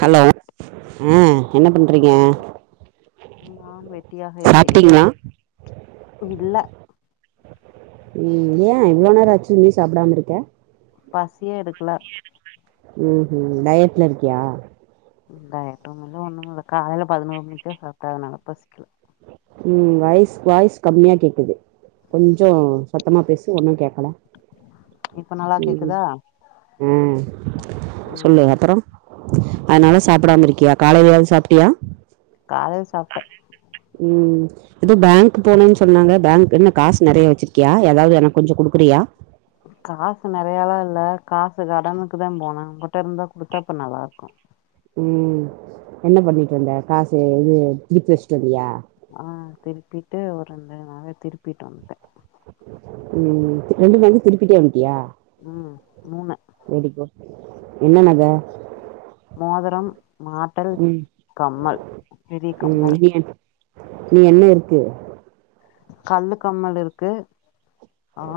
Hello கேக் உம் என்ன பண்றீங்க நான் வெட்டியாக இருக்கிறேன் சாப்ட்டீங்களா இல்ல உம் ஏ ‌ இவ்வளோ நேரோ ஆச்சு இன்னு சாப்பிடாம இருக்க பசியே எடுக்கல ம் ‌‌ம் டயட்ல இருக்கியா இந்தா ஏற்றம் இல்ல ஒண்ணும் இல்ல காலைல பதினோரு மணிக்கு தான் சாப்ட்ட அதனால பசிக்கல உம் வாய்ஸ் வாய்ஸ் கம்மியா கேக்குது கொஞ்ஜோ சத்தமா பேசு ஒன்னு கேட்கல இப்ப நல்லா கேக்குதா உம் ம் சொல்லுஹத்தறம் [inaudible] அதனால சாப்பிடாம இருக்கியா காலையிலச் சாப்ட்டியா காலயில சாப்பிட்டே உம் ஏதோ பேங்க் போனேன்னு சொன்னாங்க பேங்க் என்ன காசு நிறைய வச்சிருக்கியா ஏதாவது எனக்கு கொஞ்சம் கொடுக்குறியா காசு நிறையாலாம் இல்ல காசு கடனுுக்கு தான் போனேன் உங்ககிட்ட இருந்தா குடுத்தா இப்ப நல்லா இருக்கும் உம் என்ன பண்ணிட்டு வந்தே காசு இது திருப்பி வச்சுட்டு வந்தியா ஆஹ் திருப்பிட்டு இருந்து நக திருப்பிட்டு வன்டேன் உம் ரெண்டு பே திருப்பிட்டே ம் மூணு வ [unintelligible] என்ன நக மோதிரம் மாட்டல் ம் கம்மல் பெரி கம்மல் இன் என்ன இருக்கு கல்லு கம்மல் இருக்கு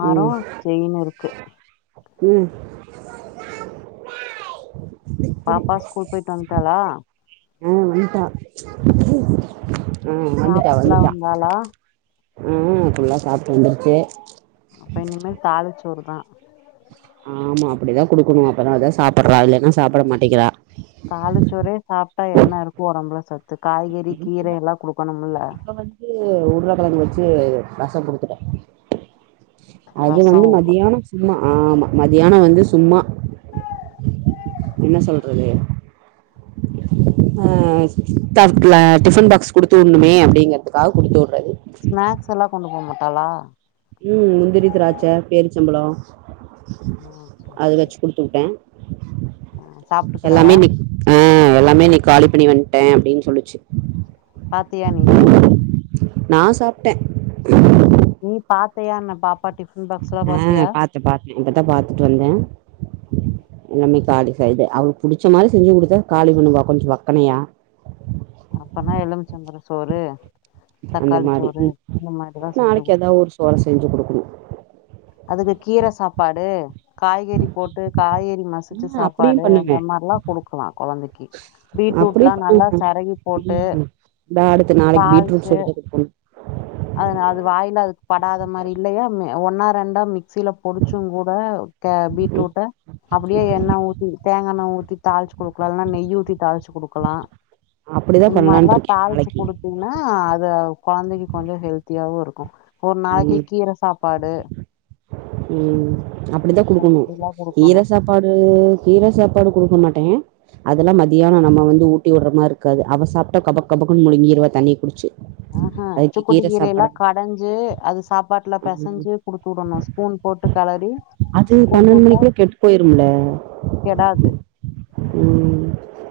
ஆறம் செயின் இருக்கு உம் பாப்பா ஸ்கூல் போயிட்டு வன்டாளா ஆஹ் வன்டா ஆஹ் வந்துட்டா சாப்புட்லா வந்துட்டா வந்தாளா ஆஹ் அப்படல்லாம் சாப்பிட்டு வந்தருச்சு அப்ப இனிமே தாலிச்சோறு [unintelligible] ஆமா அப்படிதான் குடுக்கணும் அப்பன அதான் சாப்பிடறா இல்லைன்னா சாப்பிட மாட்டேங்கிறா தாலுச்சோறே சாப் டா என்ன இருக்கும் உடம்பல ச இப்ப வந்து உருளக்கிழங்கு வச்சு ரசம் கொடுத்துட்டேன் அது ரசோ வந்து மதியானம் சும்மா ஆமாம் மத்தியானம் வந்து சும்மா என்ன சொல்றது ஆஹல டிபன் பாக்ஸ் குடுத்து விடணுமே அப்படிங்கறிறதுக்காக குடுத்து விணு ஸ்நாக்ஸ் எல்லாம் கொண்டு போக மாட்டோ பலம் உம் முந்திரி திராட்சை பேருச்சம் பழம் ம் சேரி அது சேரி வச்சு குடுத்து விட்டேன். ஆ எல்லாமே சாப்ட்டுக்கறாளா நீ ஆஹ் எல்லாமே நீ காலே பண்ணி வந்துட்டேன் அப்படின்னு சொல்லிச்சு. பாத்தியா நீய நான் சாப்பிட்டேன். நீ பாத்தையா என்ன பாப்பா டிஃபன் பாக்ஸ்லா ஆஹ் பாத்தியா பார்த்தன் பாார்த்தேன். இப்போ தான் பார்த்துட்டு வந்தேன். எல்லாமே காலி க அவக்கு புடிச்ச மாதிரி செஞ்சு கொடுத்தா காலி பண்ணுவா, கொஞ்சம் வக்கனையா. அப்பனா எலுமிச்சம்பழ சோறு அந்த தக்காளி மாதிரி சோறு இந்த மாரிதா செஞ்சு நாளைக்கு குடுக்கு ஏதாவது ஒரு சோர செஞ்சு குடுக்கணும். அதுக்கு கீரை சாப்பாடு காய்கறி போட்டு காய்கறி மசிச்ச ம் அப்டியு சாப்பாடு அந்த பண்ணுவே மார்லா குடுக்கலா கொழந்தைக்கு அப்டியு பீட்ரூட்லா நல்லா பண்ணுவே செரவி போட்டு ம் இந்தா அடுத்து நாளைக்கு பீட்ரூட் தாள்ச்சு சோறு தா குடுக்கணு அவ்ங்க அது வாயில அதுக் படாத மாரி இல்லையா ஒன்னா ரெண்டா மிக்சில பொடிச்சுங் கூட த ம் பீட்ரூட்டை அப்படியே எண்ணெய் ஊற்றி தேங்காய எண்ணய் ஊற்றி தாளிச்சு கொடுக்கலாம், இல்னா நெய் ஊற்றி தாளிச்சு குடுக்கலாம், அப்டிதா இந்த மாதிரிலாம் பண்லான்ட்ருக்கே தாளிச்சு நாளைக்கு கொடுத்தீங்கன்னா அது குழந்தை ஹெல்த்தியாவு இருக்கு ஒரு நாளைக்கு கீர சாப்பாடு உம் அப்டித்தா இந்த குடுக்கணு மாதிரிலாம் கீர குடுக்கணும் சாப்பாடு கீர சாப்பாடு குடுக்க மாட்டே அதெல்லா மத்யான நம்ம வந்து ஊட்டி விட்ற மார்ருக்காது அவ சாப்ட்டா கபக் கபக்குன் முழுங்கிருவா தண்ணிய குடிச்சு ஆஹ்ஹா அதுக்கு சுக்குட்டு கீர கீரைலா சாப்பாடு கடஞ்சு அது சாப்பாட்ல ம் பெசஞ்சு குடுத்து விடணு ஸ்பூன் போட்டு கெளறி அது பன்னெண்டு குடுத்துட்டா மணிக்குள்ள கெட்டு போயிரும்ல கெடாது ம்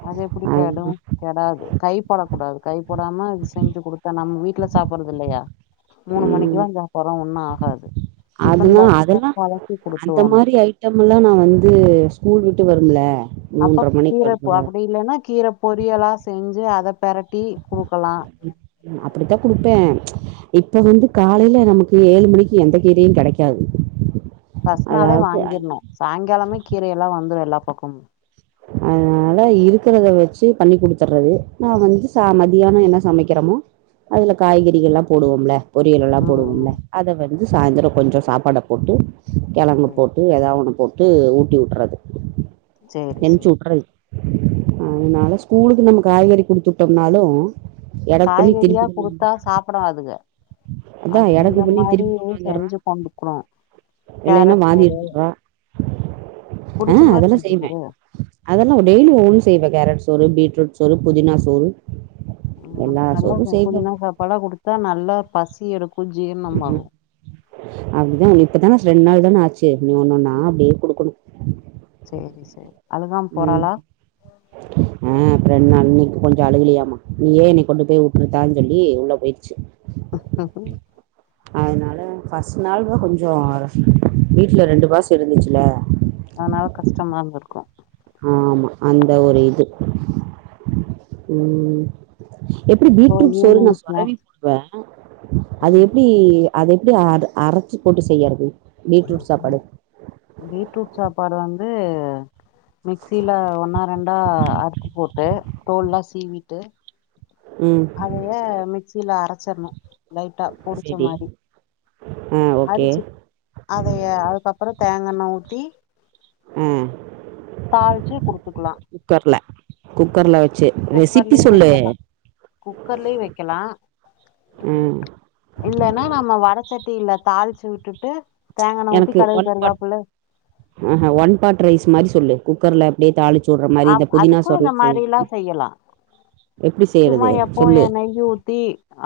அது எப்டி கெடு அதுதா கெடாது கைபோடக்கூடாது கைப்போ படாம அது செஞ்சு குடுத் தா நம் வீட்ல சாப்பறது இல்லயா மூணு மணிக்கு தா போ போறோ அது அதெல்லா கலக்கி அந்த குடுத்துடணு மாரி ஐட்டம்லா நா வந்து ஸ்கூல் விட்டு வரும்ல அப்ப மூன்ற மணிக்கு கீரப் வரும்ல அப்டி இல்லனா கீ கீர பொரியலா செஞ்சு அத பெரட் அப்டித்தா குடுப்பே இப்ப வந்து காலைல நமக்கு ஏழு மணிக்கு எந்த கீரையு கெடைக்காது ஃபஸ்ட் நாளே அதாவது வாங்கிர்ணு சாய்ங்காலமே கீரையெல்லா வந்து எல்லா பக்கமு அதனாலதா இருக்கிறத வச்சே பண்ணி குடுத்துட்றது நா வந்து ச மத்யான என்ன சமைக்கிறமோ அதுல காய்கறிகள்லா போடுவோம்ல பொரியல்லலா ம் போடுவோம்ல ம் அத வச் இது சாய்ந்தர கொஞ்ச சாப்பாட்ல போட்டு கெழங்கு சேரி போட்டு எதாவ்து ஒன்னு போட் ட்டு ஊட்டி விட்றது சேரி சேரி அதனால ஸ்கூலுக்கு நம்ம காய்கறி குடுத்துட்டம்னாலு காய்கறியா குடுத்தா சாப்டாதுக அதா அதுக்கு எடக்கு இந்த பண்ணி மாரி திருப்பி எதா கொண்டு வந்துர்றா செஞ்சு தந்துக்குவ இல்லைன்னா கேரட் வாந்தி சோரு எடுத்துட்றா ஆ புடிச்ச மாரி அதெல்லா செஞ்சு செய்வே குடு அதெல்லா டெய்லி ஓன்னு செய்வே கேரட் சோரு பீட்ரூட் சோரு புதினா சோரு ஆமா நல்லா இருக்கு புதினா சாப்பாடா குடுத்தா நல்லா பசி எடுக் கு ஜீர்ணமாகு அப்டிதா இப்பதா ரெண்டு நாள் தானே ஆச்சு இனி ஒன்னொன்னாதா அப்டியே குடுக்கணு சேரி சேரி அழுகாம உம் போறாளா ஆஹ் ரெண்ட்நாள் இன்னைக்கி கொஞ்சொ அழுகலியாமா நீயே என்னை கொண்டு போய் உட்டுருத்தான் சொல்லி உள்ள பொயிருச்சி [unintelligible] அதனால ஃபர்ஸ்ட் நாள்தா கொஞ்சொ வீட்ல ரெண்டு மாசொ இருந்துச்சில அதனால கஷ்டமா இருந்திருக்கு ஆமா அந்த ஒரு இது உம் எப்டி இப்போ பீட்ரூட் சோறு ஈவினிங் நான் சொரவி ஸ்நாக்ஸ் போடுவே அது ம் எப்டி அத எப்டி அர் அரச்சி போட்டு செய்யறது பீட்ரூட் சாப்பாடு பீட்ரூட் சாப்பாடு வந் து மிக்சியில ஒன்னா ரெண்டா அறுத்து போட்டு தோல் லா சீவிட்டு ம் அதைய மிக்சில அர ச்சிற்ணு லைட்டா பொடிச்ச சரி மாரி ஆ ஓகே அடிச்சு அதைய அதுக்கப்றொ தேங்கெண்ண ஊத்தி உம் தாள்ச்சு குடுத்துக்லா குக்கர்ல வச்சு ரெசிபி குக்கர்லயு சொல்லு வெக்கலா குக்கர்லயு வெக்கலா ஆ இல்லைன்னா நம்ம வடச்சட்டியில தாள்ச் சு விட்டுட்டு எனக்கு ஒன் பாட் கருகாப்புள்ள ஆஹா ஒன் பாட் ரைஸ் மாரி சொல்லு குக்கர்ல அப்டியே தாளிச் சொல்ற மாரி இந்த அப் புதினா அதுக்கு இந்த சோர்லா செய் மாரில்லா செய்யலா சும்மா எப்போ எநெயி ஊத்தி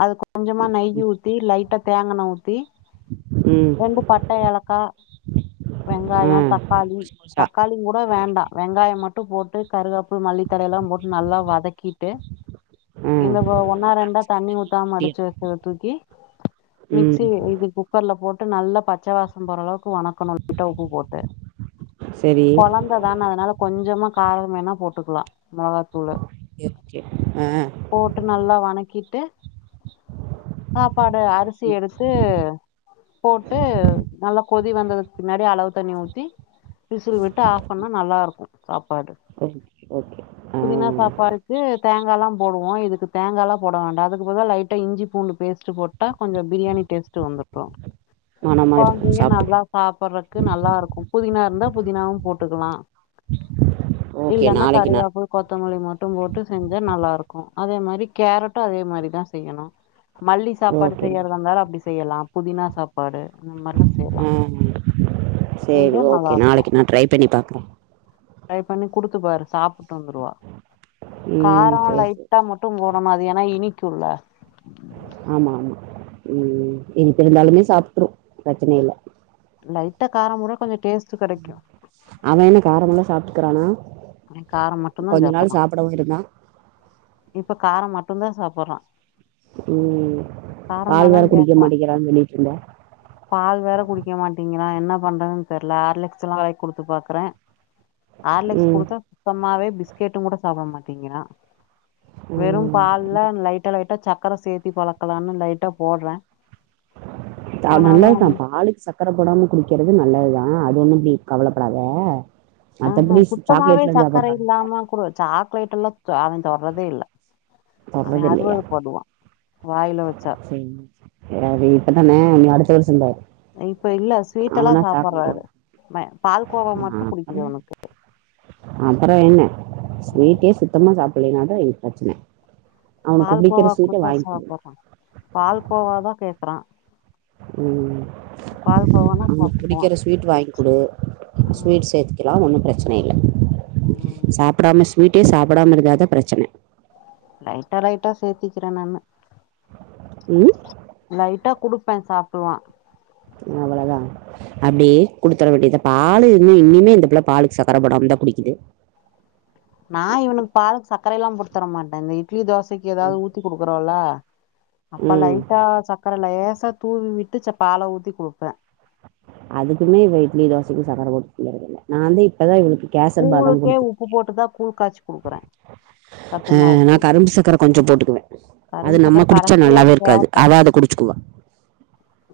அது கொஞ்சமா நெய் ஊத்தி லைட்டா தேங்காண்ண ஊத்தி ம் ரெண்டு பட்ட ஏலக்கா ஆ வெங்காயொ தக்காளி முழுசு முழுசா தக்காளிங்கூட வேண்டா வெங்காயம் மட் டு போட்டு கருகாப்ல் மல்லித்தழையலா போட்டு நல்லா வதக்கிட்டு ஆ இந்த வ ஒன்னா ரெண்டா தண்ணி ஊத்தாம அடிச்சு வக்கத தூக்கி ம் மிக்சி இது குக்கர்ல போட் டு நல்லா பச்ச வாசொ போறளவுக்கு வனக் கனு லைட்டா உப்பு போட்டு சரி குழந்த தான அதனால கொஞ்சமா கார வேணா போட்டுக்கலா மொளகாத்தூளு ஓகே ஓகே ஆ போட்டு நல்லா வனக்கிட்டு சாப்பாடு அரிசி எடுத்து போட்டு நல்லா கொதி வந்ததுக்கு பின்னாடி அளவு தண்ணி ஊத்தி விசில் விட்டு ஆஃப் பண்ணா நல்லா இருக்கு கப் பாடு ஓகே ஓகே ஆ புதினா சாப்பாட்கு தேங்காலா போடுவோம் இதுக்கு தேங்காலா போட வேண்டாம் அதுக்கு பதிலா லைட்டா இஞ்சி பூண்டு பேஸ்ட் போட்டா கொஞ்சொம் பிரியாணி டேஸ்ட்டு வந்துரு மனமா இருக்கு கொழந்திங்க சாப்ட்டு நல்லா சாப்புற்றக்கு நல்லாருக்கும் புதினா இருந்தா புதினாவும் போட்டுக்கலாம் ஓகே இல்லன்னா நாளைக்கு நா கருவேப்ல கொத்தமல்லி மட்டும் போட்டு செஞ்சா நல்லாருக்கும் அதே மாரி கேரட்டும் அதே மாரிதான் செய்யணு மல்லி சாப்பாடு ஓகே செய்யற்தந்தாலும் அப்டி செய்யலான் புதினா சாப் பாடு ஆஹ் சேரி செஞ்சா நல்லா ஓகே இருக்கு நாளக்கி நா ட்ரை பண்ணி பாக்குறன் ட்ரை பண்ணி குடுத்துபாரு சாப் டு வந்துருவா ம் காரம் சேரி சேரி லைட்டா மட்டும் போடணும் அது ஏன்னா இனிக் குள்ள ஆமா ஆமா ம் ம் இனிப்பிருந்தாலுமே சாப்ட்ரும் ப்ரச்சனே இல்ல லைட்டா காரம் மூர கொஞ்சொம் அவன் என்ன காரமெல்லா சாப்ட்டு க்ராணா காரம் மட்டும் தான் சாப்புட்றான் இருந்தான் இப்ப கார மட் ட்டும்ந்தான் சாப்புட்றான் ம் பால் வேர குடிக்க கேக்குறா மாட்டேங்கிறான் சொல்லி ந்தா பால் வேற குடிக்க மாட்டேங்கிறான் என்ன பண்றதுன் தெர்ல ஆர்லிக்ஸ்லா வாய் குடுத்து பாக்குறன் ஆர்லிக்ஸ் ம் குடுத்தா தும்மாவே பி பிஸ்கெட்டும் கூட சாப்புட மாட்டேங்குறான் வெறும் ம் பால்ல லைட்டா லைட்டா சக் சக்கர சேத்தி பலக்கலான்னு லைட்டா போட்றன் த நல்லதுதான் பாலுக்கு சக்கர போடாம குடிக்கறது நல்லதுதான் ஆஹ் அது ஒண்ணும் பி கவலப்படாத ஆஹ்ஹ மத்தபடி குத்தமாவே சாக்லேட்லாம் சர்க்கர சாப்டுறான்ல இல்லாம குடு சாக்லேட் எல்லாம் சோவன் தொட்ரதே இல்ல அவ தர்ரதில்லயா அருவருப்படுவா வாயில வச்சா [inaudible] அது இப்பதான அடுத்த வர்ஸ் சா [unintelligible] இப்ப இல்ல ஸ்வீட்டல்லாம் சாப்பட்றாரு வேணா ம பால் கோவா அ மட்டும் புடிக்குது அவனுக்கு பறொம் என்ன ம் ஸ்வீட்டே சுத்தமா சாப் இல்லைனா தான் இங் ப்ரச்ன பால் கோவா குத்தா குடு சாப்புட்றான் பால் கோவாதான் கேக்குறான் உம் அவ்னுக் சாப்ட்டுக்குவா புடிக்கிற ஸ்வீட் வாங்குடு ம் ஸ்வீட் சேத்திக்க லாம் ஒன்னும் ப்ரச்சன இல்ல ம் சாப்டாமஸ் வீட்டே சாப்படாம இருந்தா தான் ப்ரச்சன லைட்டா லைட்டா சேர்த்திக்கிற நானு ம் லைட்டா குடுப்பன் சாப்டுவான் அவளதான் அப்யே குடுத்தர வேண்டியதா பாலு இன்னும் இன்னியுமே இந்த புள்ள பாலுக் சக்கர போடம்ந்தான் குடிக்கிது கரையெல்லாம் போட்த்தரமாட்டாங்க இ ட்லி தோசக்கி ஏதாவ்து ஊத்தி குடுக்குறோல்ல அப்ப‌ ம் லைட்டா சக்கர லேஸ் ச தூவி விட்டு ச பால ஊத்தி குடுப்பன் அதுக்குமே இவ இட்லி தோசக்கும் சக்கர போட் [inaudible] நாந்து இப்பதா இவளுக்கு கேசர்பாதாம் கூழுக்கே உப்பு குடுத்துருக்கே போட்டுதா கூழ் காய்ச்சி குடுக்குறே சத்துமாவு அஹ் நா கூழ் கரும்பு சக்கர கொஞ்சம் போட்டுக்குவன் கரும் அது சக்கர நம்ம குடிச்சா கடைசியா நல்லாவே இருக்காது கேப்பே அவ அத குடிச்சுக்குவா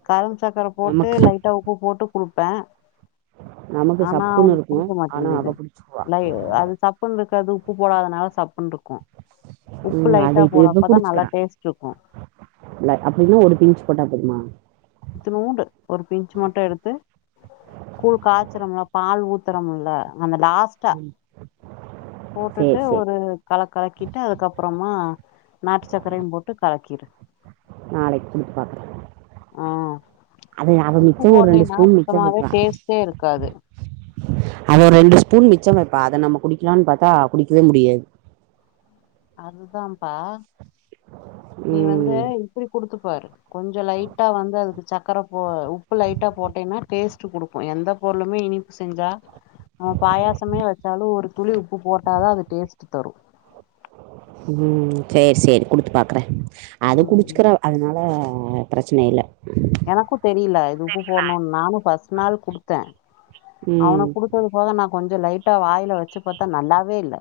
கரும் சக்கர போட்டு நமக்கு லைட்டா உப்பு போட்டு குடுப்பன் நமக்கு சப்புனு இருக்கும் [unintelligible] லை அது சப்புன்ருக்காதுப் பு போடாதனால சாப்புன்ருக்கும் ம் அத இது எதும் நல்லா குடிச்குறா டேஸ்ட் இருக்கு ல அப்டின்னு ஒரு பீச் போட்டா [unintelligible] இத்துனூன்டு ஒரு பின்ச் மட்டு எடுத்து கூழ் காச்சிறம்ல பால் ஊத்தறம்ல அந்த லாஸ்ட்டா ம் சேரி போட்டுட்டு சேரி ஒரு கலக்கலக்கிட்டு அதுக்கப்றமா நாட்டு சக்ரயும் போட்டு கலக்கிரு நாளைக் [inaudible] பாக்றே ஆ உப்பு மிச்சம் ஒரு ரெண்டு போட்லைனா ஸ்பூன் மிச்சம் சுத்தமாவே வைப்பா டேஸ்ட்டே இருக்காது அத ஒரு ரெண்டு ஸ்பூன் மிச்சம் வெப்பா அத நம்ம குடிக்கிலான் பாத்தா குடிக்குவே முடியாது அதுதாம்பா நீ வந்து ம் இப்புடி குடுத்துப்பாரு கொஞ்ச லைட்டா வந்து அதுக்கு சக் கரப்போ உப்பு லைட்டா போட்டேனா டேஸ்ட்டு குடுக்கும் எந்த பொருளுமே இனிப் செஞ்சா நம்ம பாயாசமே வச்சாலு ஒரு துளி உப்பு போட்டாதா அது டேஸ்ட்டு தரும் ம் சேர் சேரி குடுத்து பாக்றன் அத ம் குடிச்சிக்றா அதனால ஆ ப்ரச்ன இல்ல எனக்கு தெரில இது உப்பு போடணுன் நானு ஃபஸ் ட்டு நாள் குடுத்தே ம் அவனுக் குடுத்தது போக நா கொஞ்ச லைட்டா வாய்ல வச்சி பாத்தா நல்லாவே இல்ல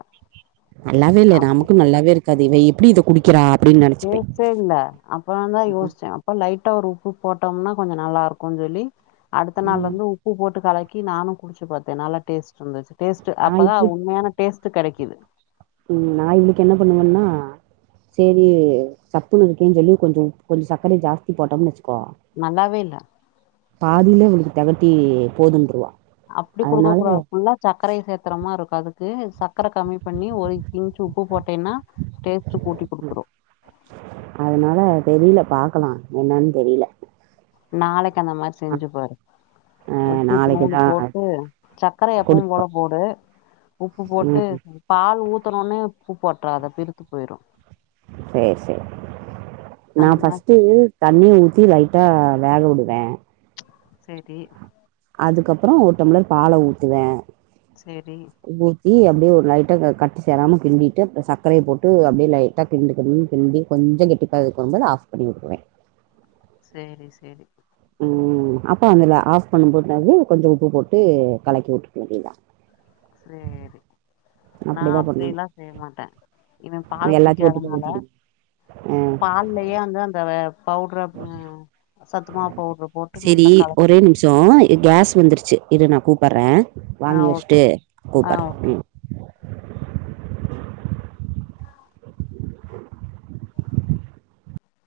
நல்லாவே இல்ல அப்போ நமக்கு நல்லாவேருக்காது இவ எப்டி இத குடிக் கிறா டேஸ்ட்டே இல்ல அப்ற தா ம் யோஸ்ச்சே அப்ப லைட்டா ஒர் உப் புப் போட்டோம்னா கொஞ்ச நல்லாருக்குன் சொல்லி அடுத்த நாள் ம் வந்து உப்பு போட்டு கலக் கி நானு குடிச்சி பாத்தே நல்லா டேஸ்ட்ருந்துச்சு டேஸ்ட்டு நா அப்பதா உண்மயான டேஸ்ட் த்து கெடக்கிது உம் நா இவ்ளுக்கு என்ன பண்ணுவேன்னா செரி சப்புன் இருக்குன் சொல்லி கொஞ்சோ கொஞ்சோ சக்கரய ஜாஸ்தி போட்டோம்னு வச்சுக்கோ நல்லாவே இல்ல பாதிலே உங்ளுக்கு தெகட்டி போதுன்ருவா அப்டி குடுக்க கூடாது ஃபுல்லா சக்கரய சேத்திரமாருக்கு அது கு சக் க்கர கம்மி பண்ணி ஒரு பின்ச் உப்பு போட்டேன்னா டேஸ்ட்டு கூட்டி குடுத்துரு அதனால தெரில பாக்கலா என்னன் தெரில நாளைக் கி அந்த மாறி செஞ்சு பாரு ஆ உப்ப இத்தணூண்டு நாளைக்குதா போட்டு சக்கர எப்பவும் போல குடுப்பா போடு உப்பு போட்டு ம் பால் ஊத்துனோன்னே உப்பு போட்றாத பிருத்து போய்ரு சேர் சேரி நா அந்த மாரி ஃபஸ்ட்டு தண்ணி ஊ த்தி லைட்டா வேக உடுவே சரி அதுக்கப்புறம் ஒரு டம்ளர் பால ஊத்துவே சரி தி அப்டே ஒரு லைட்டா க கட்டி சேராம கிண்டிட்டு அப்புற சக்கரைய போட்டு அப்டே லைட்டா கிண்டு கிண்டுனு கிண்டி கொஞ்சம் கெட்டிப்பததுக்கு வரும்போது ஆஃப் பண்ணி உட்ருவே சேரி சேரி உம் அப்ப அதுல ஆஃப் பண்ணும் போது வந்து கொஞ்சம் உப்பு போட்டு கலக்கி உட்ருனு இதா சேரி நா அப்டிதா பண்ணணு அப்படியல்லா செய்ய மாட்டே இவன் பால் எல்லாத்தையு ஒட்டுக்கா குடிக்காதனால ஊத்திடுங்க ஆ பால்லயே வந்து அந்த பவுட்ர ம் சத்துமாவு பவுட்ர போட்டு செரி நல்லா ஒரே கலக்கினு நிமிஷோ கேஸ் வந்துருச்சு இரு நா கூப்பறே ஆ வாங்கி ஓகே வச்சுட்டு ஆ கூப்பறே ஓகே உம்